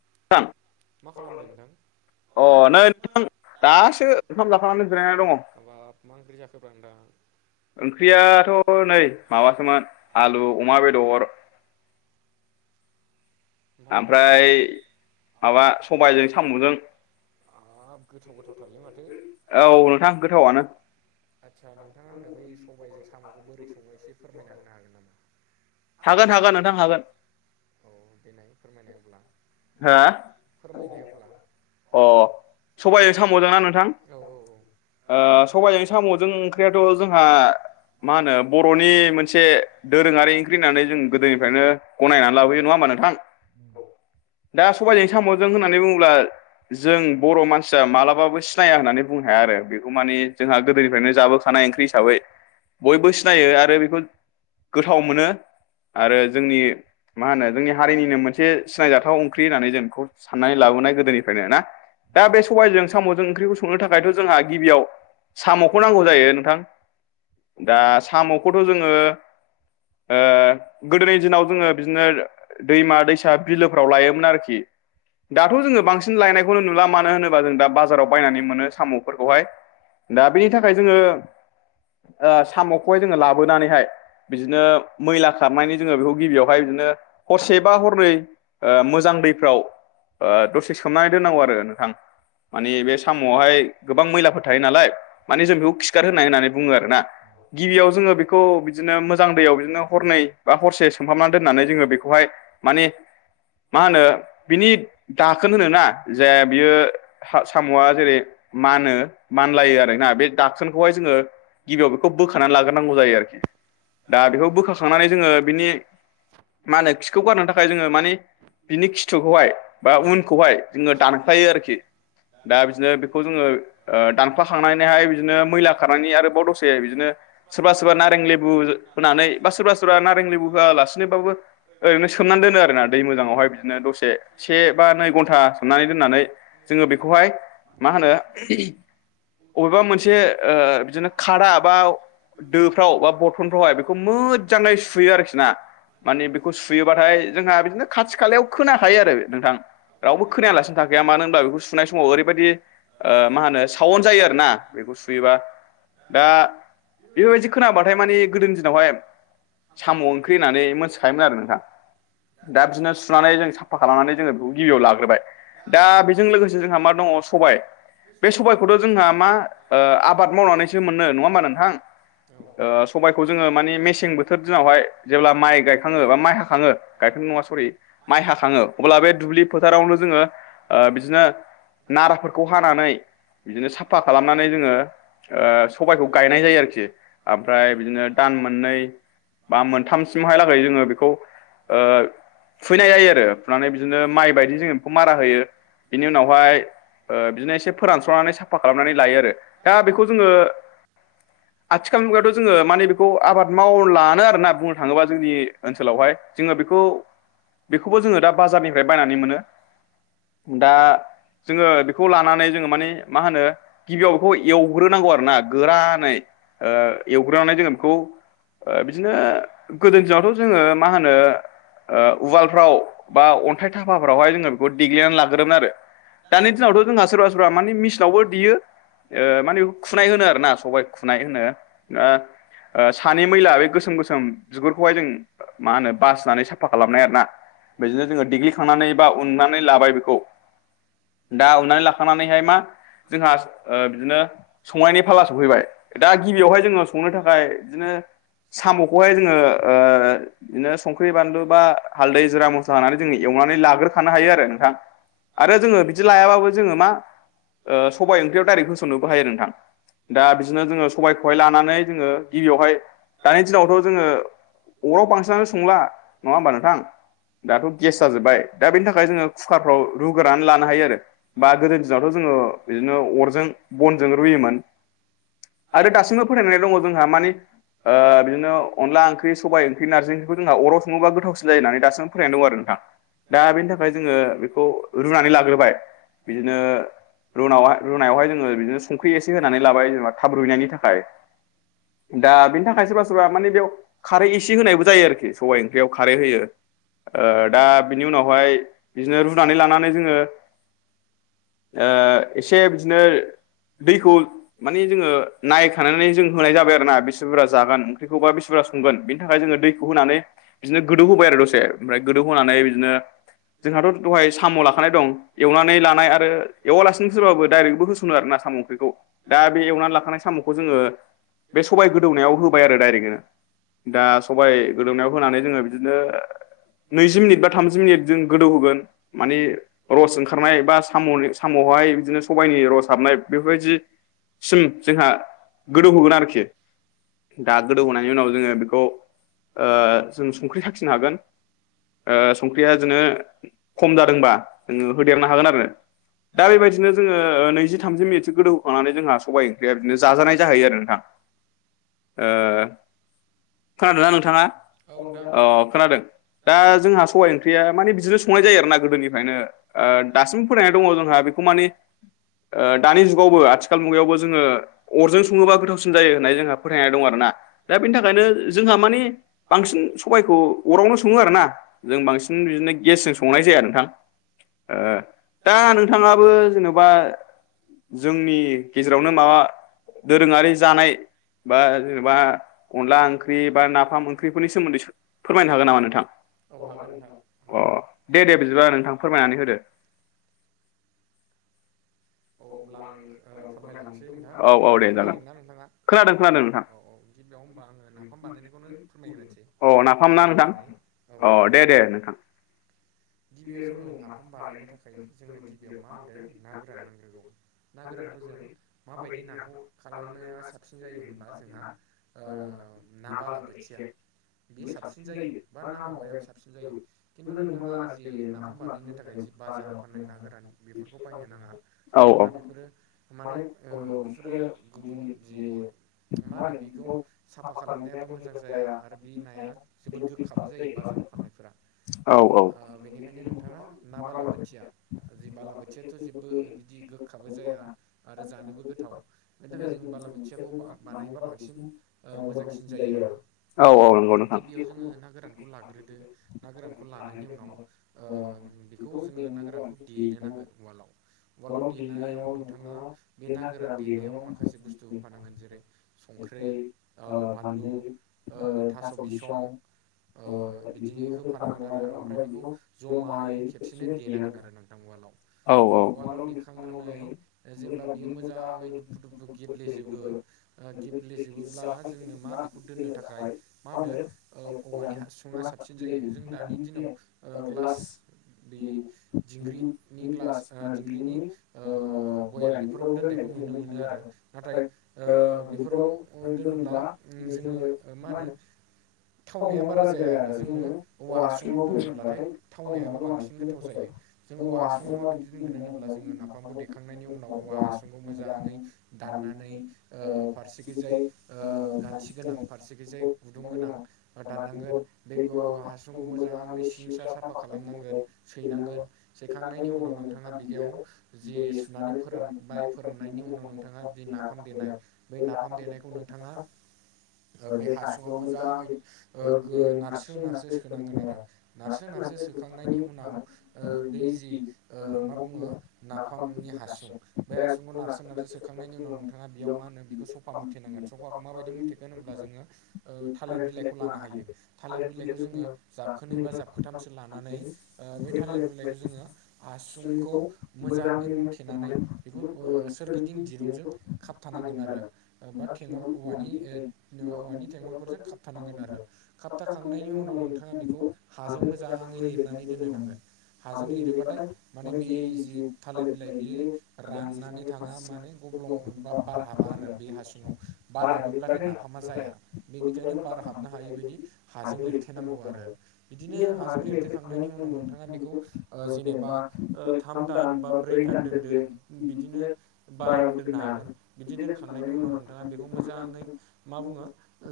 [unintelligible] मा खालामदों नोंथां? अ नै नों दासो ओंखाम जाखांनानै जिरायनानै दङ हाबाब मा ओंख्रि जाखोब्रा नोंथां ओंख्रियाथ' नै माबासोमोन आलु अमा बेदर। ओमफ्राय माबा सबायजों साम'जों। हाब गोथाव गोथावथारलै माथो औ नोंथां गोथावनो आदसा नोंथाङा आंनो बे सबायजों साम'खौ बोरै सङो एसे फोरमायना होनो हागोन नामा [unintelligible] हागोन हागोन नोंथां हागोन बेनाय फोरमायनाय अब्ला हो फोरमायनायाव [unintelligible] अ सबायजों सामजों ना नोंथां औ औ ओ सबायजों सामजों ओंख्रियाथ जोंहा मा होनो बरनि मोनसे दोरोंङारि जों गोदोनिफ्रायनो गनायनानै लाबोयो नंङा होमबा नोंथां दा सबायाइजों सामजों होननानै बुङोब्ला जों बर मानसिया मालाबाबो सिनाया होननानै बुंनो हाया आरो बेखौ माने जोंहा गोदोनिफ्रायनो जाबोखानाय नाय ओंख्रि हिसाबै बयबो सिनायो आरो बेखौ गोथाव मोनो आरो जोंनि मा होनो जोंनि हारिनिनो मोनसे सिनायजाथाव ओंख्रि होननानै जों बेखौ साननानै लाबोनाय गोदोनिफ्रायनो ना। दा बे सबबायजों सामजों ओंख्रिखौ संनो थाखायथ जोंहा गिबियाव सामखौ नांगौ जायो नोंथां। दा सामखौथ जोंङो ओ गोदोनि दिनाव जोंङो बिदिनो दैमा-दैसा बिलोफ्राव लायोमोन आरोखि। दाथ जोंङो बांसिन लायनायखौनो नुला। मानो होनोबा जों दा बाजाराव बायनानै मोनो सामफोरखौहाय दा बेनि थाखाय जोंङो ओ साम'खौहाय जोंङो लाबोनानैहाय बिदिनो मैला खारनायनि जोंङो बेखौ गिबियावहाय बिदिनो हरसेबा हरनै ओ मोजां दैफ्राव ओ दसे सोमनानै दोननांगौ आरो नोंथां। माने बे सामआवहाय गोबां मैलाफोर थायो नालाय माने जों बेखौ खिगार होनाय होननानै बुङो आरोना। गिबियाव जोंङो बेखौ बिदिनो मोजां दैयाव बिदिनो हरनै बा हरसे सोमहाबनानै दोननानै जोंङो बेखौहाय माने मा होनो बिनि दाखोन होनोना जे बियो साम'आ जेरै मानो मानलायो आरोना बे दाकोनखौहाय जोंङो गिबियाव बेखौ बोखानानै लाग्रोनांगौ जायो आरोखि। दा बेखौ बोखा- खांनानै जोंङो बिनि मा होनो खिखौ गारनो थाखाय जोंङो माने बिनि खिथुखौहाय बा उनखौहाय जोंङो दानखलायो आरोखि। दा बिदिनो बेखौ जोंङो ओ दानखला खांनानैहाय बिदिनो मैला खारनायनि आरोबाव दसे बिदिनो सोरबा सोरबा नारें लेबु होनानै बा सोरबा सोरबा नारें लेबु होआलासिनोबाबो ओरैनो सोमनानै दोनो आरोना दै मोजाङावहाय बिदिनो दसे से बा नै घन्टा सोमनानै दोननानै जोंङो बेखौहाय मा होनो बबेबा मोनसे बिदिनो खादा बा दोफ्राआव बा बथनफोराव मोजांङै सुयो आरोखि ना। माने बेखौ सुयोबाथाय जोंहा बिदिनो खाथि खालायाव खोना खायो आरो नोंथां। रावबो खोनायालासिनो थाखायाया मानो होनब्ला बेखौ सुनाय समाव ओरैबायदि मा होनो सावन्ड जायो आरोना। बेखौ सुयोबा दा बेफोरबायदि खोनाबाथाय माने गोदोनि दिनावहाय साम' ओंख्रि होननानै मोनथिखायोमोन आरो नोंथां। दा बिदिनो सुनानै जों साफा खालामनानै जोंङो बेखौ गिबियाव लाग्रोबाय। दा बेजों लोगोसे जोंहा मा दं- ङ सबाय बे सबायखौथ जोंहा मा ओ आबाद मावनानैसो मोनो। नंङा होमबा नोंथां? औ ओ सबबायखौ जोंङो मे- मेसें बोथोर दिनावहाय जेब्ला माइ गायखांङो बा माइ हाखांङो गायखाडो नङा सरि। माय हाखांङो अब्ला- बे दुब्लि फोथारावनो जोनङो बिदिनो नाराफोरखौ हानानै बिदिनो साफा खालामनानै जोंङो ओ सबायखौ गायनाय जायो आरोखि। ओमफ्राय बिदिनो दान मोननै बा मोनथामसिमहालागै जोंङो बेखौ ओ फुनाय जायो आरो फुनानै बिदिनो माइ बायदि जोंङो बेखौ मारा होयो। बिनि उनावहाय ओ बिदिनो एसे फोरानस्रनानै साफा खालामनानै लायो आरो। दा बेखौ जोंङो आथिखाल मुगायावथ जोंङो माने बेखौ आबाद- मावनो लानो आरोना बुंनो थांङोबा जोंनि ओनसोलावहाय जोंङो बेखौ बेखौबो जोङो दा बाजारनिफ्राय बायनानै मोनो। दा जोङो बेखौ लानानै जोङो माने मा होनो गिबियाव बेखौ एवग्रोनांगौ आरोना गोरानै। ओ एवग्रोनानै जोङो बेखौ बिदिनो गोदोनि दिनावथ' जोङो मा होनो ओ उवालफ्राव बा अन्थाइ थाफाफ्रावहाय जोङो बेखौ देग्लिनानै लाग्रो- दानि दिनावथ' जोंहा सोरबा सोरबा माने मिसिनावबो देयो। ओ माने खुनाय होनो आरो ना सबाय खुनाय होनो। ओ ओ सानि मैला बे गोसोम गोसोम बिगुरखौहाय जों मा होनो बासिनानै साफा खालामनाय आरोन ना। बेदिनो जोङो देग्लिखांनानै बा उननानै लाबाय बेखौ दा उननानै लाखानानैहाय मा जोंहा बिदिनो संनायनि फाला सफैबाय दा गिबियावहाय जोङो संनो थाखाय बिदिनो साम'खौहाय जोङो ओ बिदिनो संख्रि बानलु बा हालदै जिरा मस्ला होनानै जों ए संनानै लाग्रोखानो हायो आरो ना नोंथां आरो जोङो बिदि लायाबाबो जोङो मा ओ सबाय ओंख्रियाव डाइरेक्ट होसननोबो हायो नोंथां दा बिदिनो जोङो सबायखौहाय लानानै जोङो गिबियावहाय दानि दिनावथ' जोङो अराव बांसिनानो संला नङा होमबा नोंथां दाथ' गेस जाजोब्बाय दा बेनि थाखाय जोङो कुकारफ्राव रुग्रोनानै लानो हायो आरो बा गोदोनि दिनावथ' जोङो बिदिनो अरजों बनजों रुयोमोन आरो दासिमबो फोथायनानै दङ जोंहा माने ओ बिदिनो अनला ओंख्रि सबाइ ओंख्रि नारजि ओंख्रिखौ जोंहा अराव सङोबा गोथावसिन जायो होननानै दाससिम फैनायनानै दं आरो नोंथां दा बेनि थाखाय जोङो बेखौ रुनानै लाग्रोबाय बिदिनो रुनायावहाय जोङो बिदिनो संख्रि एसे होनानै लाबाय जेनेबा थाब रुयनायनि थाखाय दा बे सोरबा सोरबा माने बेयाव खारै इसे होनायबो जायो आरोखि सबाइ ओंख्रियाव खारै होयो ओ दा बिनि उनावहाय बिदिनो रुनानै लानानै जोङो ओ एसे बिदिनो दैखौ माने जोङो नायखानानै जों होनाय जाबाय आरो ना बेसे बुरजा जागोन ओंख्रिखौबा बेसे बुरजा संगोन बेनि थाखाय जों दैखौ होनानै बिदिनो गोदौ होबाय आरो दसे ओफ्राय गोदौ होनानै बिदिनो जोंहाथ' दहाय साम' लाखानाय दं एवनानै लानाय आरो एवालासिनो सोरबाबो डाइरेक्टबो होस'नो आरोना साम' ओंख्रिखौ दा बे एवनानै लाखानाय साम'खौ जोङो बे सबाय गोदौनायाव होबाय आरो डाइरेक्टनो दा सबाय गोदौमनायाव होनानै जोङो बिदिनो नैजि मिनिट बा थामजि मिनिट जों गोदौ होगोन माने रस ओंखारनाय बा साम' साम'आवहाय बिदिनो सबायाइनि रस हाबनाय बेफोरबायदि सिम जोंहा गोदौ होगोन आरोखि दा गोदौहोनायनायनि उनाव जोङो बेखौ ओ जों संख्रि सखिनो हागोन ओ संख्रिया बेदिनो खम जादोंबा जोङो होदेरनो हागोन आरो दा बेबायदिनो जोङो नैजि थामजि मिनिटसो गोदौखांनानै जोंहा सबबाय ओंख्रिया बिदिनो जाजानाय जाहैयो आरो नोंथां [inaudible] ओ खोनादोंना नोंथाङा औ नोंथां अ खोनादों दा जोंहा सबाइ ओंख्रिया माने बिदिनो संनाय जायो आरो ना गोदोनिफ्रायनो दासिम फोथायनाय दङ जोंहा बेखौ माने ओ दानि जुगावबो आथिखाल मुगायावबो जोङो अरजों सङोबा गोथावसिन जायो होननाय जोंहा फोथायनाय दं आरोना दा बेनि थाखायनो जोंहा माने बांसिन सबबायखौ अरावनो सङो आरोना जों बांसिन बिदिनो गेसजों संङा नाय जाया नोंथां दा नोंथाङाबो जेन'बा जोंनि गेजेरावनो माबा दोरोङारि जानाय बा जेनेबा अनला ओंख्रि बा नाफाम ओंख्रिफोरनि सोमोन्दै फोरमायनो हागोन नामा नोंथां? औ हागोन नोंथां अ हागोन दे दे बिदिबा नोंथां फोरमायनानै होदो औ अब्ला आं फोरमायलांसै औ औ नोंथां दे जागोन खोनादों ना नोंथाङा खोनादों खोनादों नोंथां थिग दं होनबा आङो नाफाम बानायनायखौनो फोरमायग्रोसै औ नाफाम ना बोरै बोरै नोंथां बानायो औ अ औ [unintelligible] गिबियाव जोङो नाफाम बानायनो थाखाय जोंनो गिबियाव मा होनदों ना गोरान नांग्रोगौ ना गोरानखौ जों माबायदि नाखौ खालामनाया साबसिन जायो हब्ला जोंहा ना बालाबोथिया बे बेाय साबसिन जायो बा मा ना नामाव मावायाबो साबसिन ज जायो खिन्थु बेखौनो नोंथाङा जि नाफाम बानायनो थाखाय जि बाजाराव फाननाय ना गोरान बेफोरखौ बायनो नाङा मानोना बेफोरो माने ओ बेफोरो फाइभ गुबुन जि [unintelligible] मा होनो बेखौ साफा खालामनायाबो मोजां जाया आरो बे नाया जोबोद गोखाबो जायो बाजाराव फाननाय फोरा औ औ बेनिखायनो नोंथाङा ना बालाबोथिया बालाबोथियाथ' जेबो बिदि गोखाबो जाया आरो जानोबो गोथाव बेनि थाखाय जों बालाबोथिया बानायबा बांसिन मोजांसिन जायो आरो औ औ नंगौ नोंथां गिबियाव जोङो ना गोरानखौ लाग्रोदो ना गोरानखौ लानाय अ ना [unintelligible] गोरानखौ देनो नांगोन [inaudible] उवालाव उवालाव ना देनायाव नोंथाङा गोरान देनायाव [unintelligible] गोन जेरै संख्रै बानलु थास' बिसं ओ अ बिदि इदिनो होफानांगोन होफादों आरो ओमफ्राय बेखौ जमायै खेबसेनो देनांगोन आरो नोंथां उवालाव औ वालाव दैखांनानै जेब्ला बियो मोजाङै दुफु दुफु गेब्लेजोब गेब्लेेजबोब्ला जोंनो मा बेखौ दोननो थाखाय मा होनो हासुङा साबसिन जायो जों दानि दिनाव [unintelligible] ओ क्लास बे दिंग्रिनि ग्लास दिंग्रिनि बयाम बेफोराव दोननायखौ नुनो मोनो आरो नाथाय बेफोराव दोनोब्ला जोङो मा होनो थावनाया बारा जाया आरो जों मोनो औवाहांसुंवबो अब्लाथाय थावनायाबो बांसिन गोथाव जायो जों औव हासुंवाव माबायदि दोनगोन होनोब्ला जोङो नाफामखौ देखां उनाव औवा हखौ मोजै दनानै फारसेथिजाय ओ ग गोनां फारसे गुदुं गोनां दाननंगोन बे हासुंखौ मै साफा खालामनांगोन सैनांगोन सैखांनायनि उनाव नोंथाङा बिगायाव जि सुना माने फोरानबाय फोराननायनि उनाव नोंथाङा जि नाफाम देनाय बै नाफाम देनायखौ नोंथाङा बे हासुङाव मोजाङै नारसो नारसो सोनांगोन आरो नारसो नारसो सोखांनायनि उनाव बै जि मा बुङो नाफामनि हासुं बे हासुंखौ नार नार सोखांनायनि उनाव नोंथाङा बेयाव मा होनो बेखौ सफा मुथैनांगोन सफाखौ माबायदि मुथेगोन होनब्ला जोङो थालिर बिलाइखौ ल हायो थालिर बिलाइखौ जोङो जाबखोनै बा खोथामसो लानानै बे थालिर बिुलाइखौ जोङोहासुंखौ मोजाङै मुथेनानै नाय बेफोर सोरगिदिं दिरुं खथांगोन आरो नङाबा थेंगल औवानि औवानि थेंगलफोरजों खाबथानांगोन आरो खाबथाखांनायनि उनाव नोंथाङा बेखौ हाजों मोजाङै लिरनानै दोननो नांगोन हाजों लिरोबाथाय माने बे जि थालिर बिलाइ राननानै थाङा मानो ग्लं बार हाबा आरो बे हासुंआव बार हाबो हाबब्लाथाय नाफामा जाया बेनिखायनो बार हाबनो हायै बायदि हाजों लिरथेनांगौ आरो बिदिनो हाजों लिरथोखांनायनि उनाव नोंथाङा बेखौ जेनेबा थाम दान बा ब्रै दान दोनदो बिदिनो बाराबो दोननो हागोन बिदि दोनखांनायनि उनाव नोंथाङा बेखौ मोजां नै मा बुङो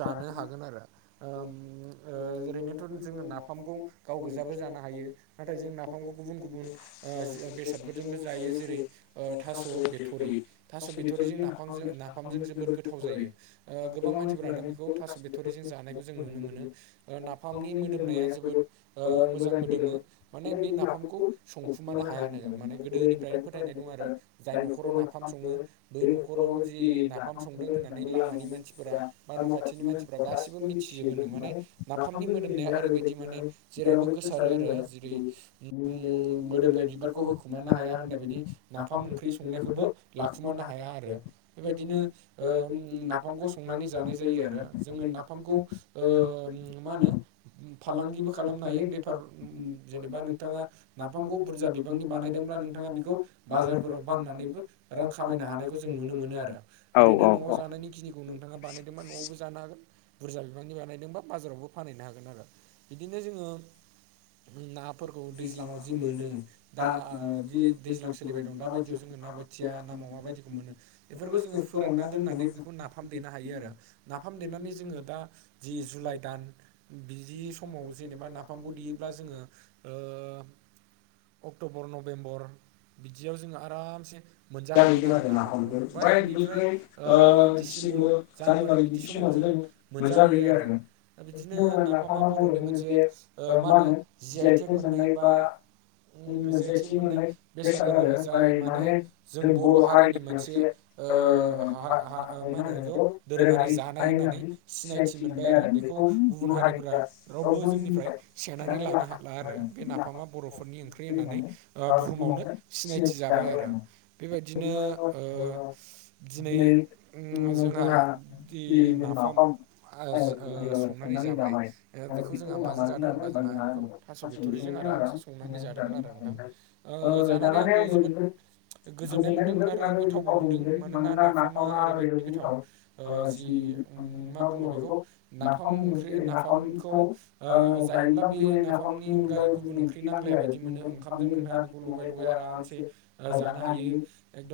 जानो हागोन आरो। ओ ओ ओरैनोथ' जोङो ना गाव गोजाबो जानो हायो नाथाय जों नाफामखौ गुबुन गुबुन ओ बेसादफोरजोंबो जायो जेरै रै ओ थास' बिथ'रि थास' बिथ'रिजों नाफामजों नाफामजों जोबोद गोथाव जायो गोबां मानसिफ्रानो बेखौ थास' बिथ'रिजों जानायखौ जों नुनो मोनो नाफामनि मोदोमनाया जोबोद मोजां मोदोमो माने बे नाफामखौ संखुमानो हायानो माने गोदोनिफ्राय फोथायनाय दं आरो जाय न'खराव नाफाम सङो बै न'खराव जि नाफाम संदों होननानै लामा मानि मानफोरा बा न'खाथिनि मानसिफोरा गासिबो मिथिजोबोनो माने नाफामनि मोदोमनाया ओरैबाय दि माने जेरावबो गोसारो आरो जेरै उम मोदोमनाय बिबारखौ होखुमानो हाया होननाय बायदि नाफाम ओंख्रि संनायखौबो लाखुमानो हाया आरो बेबायदिनो ओ नाफामखौ संनानै जानाय जायो आरो जोङो नाफाम माखौ ओ मा होनो फालांगिबो खालामनो हायो बेफार उ उ जेनेबा नोंथाङा नाफामखौ बुरजा बिबांनि बानायदोंब्ला नोंथाङा बिखौ बाजाराव बाननानैबो रां खामायनो हानायखौ जों नुनो मोनो आरो औ ओरैनो औ न'आव औ जानायनि खिनिखौ नोंथाङा बानायदोंमोना न'आवबो जानो हागोन बुरजा बिफांनि बानायदोंबा बाजारावबो फानहैनो हागोन आरो बिदिनो जोङो नाफोरखौ दैज्लाङाव जि मोनो दा दि दैज्लां सोलिबाय दं दा बायदियाव जोङो ना बो थिया ना मावा बायदिखौ मोनो बेफोरखौ जोङो फोरानना दोननानै नाफाम देनो हायो आरो नाफाम देनानै जोंङो दा जि जुलाय दान बिदि स समाव जेनेबा नाफामखौ देयोब्ला जोङो ओ अक्ट'बर नभेम्बर बिदियाव जोङो आरामसे मोनजाहैगोन आरो नाफामखौ बाय इनिफ्राय ओमफ्राय बेनिफ्राय ओ डिसेम्बर जानुवारि बिदि समावबो जों जोङो मोनजा मोनजाहैयो हैङो आरो दा बिदिनो नाफामा आरोना बर'नि मोनसे ओ मा होनो जिआइटेक मोननाय बा ओ जि आइ टेक मोननाय बेसाद आरो ओमफ्राय माने जों बर' हारिनि मोनसे ओ माबा माबा ओ मा होनो बेखौ दोरोंयारि जानाय होना नै सिनायथि मोनबाय आरो बेखौ गुबुन हारिफ्रा रावबो जोंनिफ्राय सेननानै लानो हाला आरो बे नाफामा बर'फोरनि ओंख्रि होननानै ओ बुहुमाव नो सिनायथि जाबाय आरो बेबायदिनो ओ दिनै ओ जोंहा दि नाफाम ओ ओ संनानै जाबाय बेखौ जोंहा माजों जादों होनबा जोंहा बेखौ थास' बिथ'रिजों आरामसे संनानै जादोंमोन आरो नोंथां ओ [unintelligible] गोजोन्नाय मोन्दों आरो गोथावबो मोन्दों मानोना नाफामा ओरैबायदि गोथाव ओ जि ओ मा बुङो बेखौ नाफाम बुङो जेरै नाफाम खौ ओ जायोब्ला बे नाफामनि अनगायै गुबुन ओंख्रि नांलाया बायदि मोनो ओंखामजों नोंथाङा बेखौ लगाय लगाय आरामसे ओ जानो हायो एखदम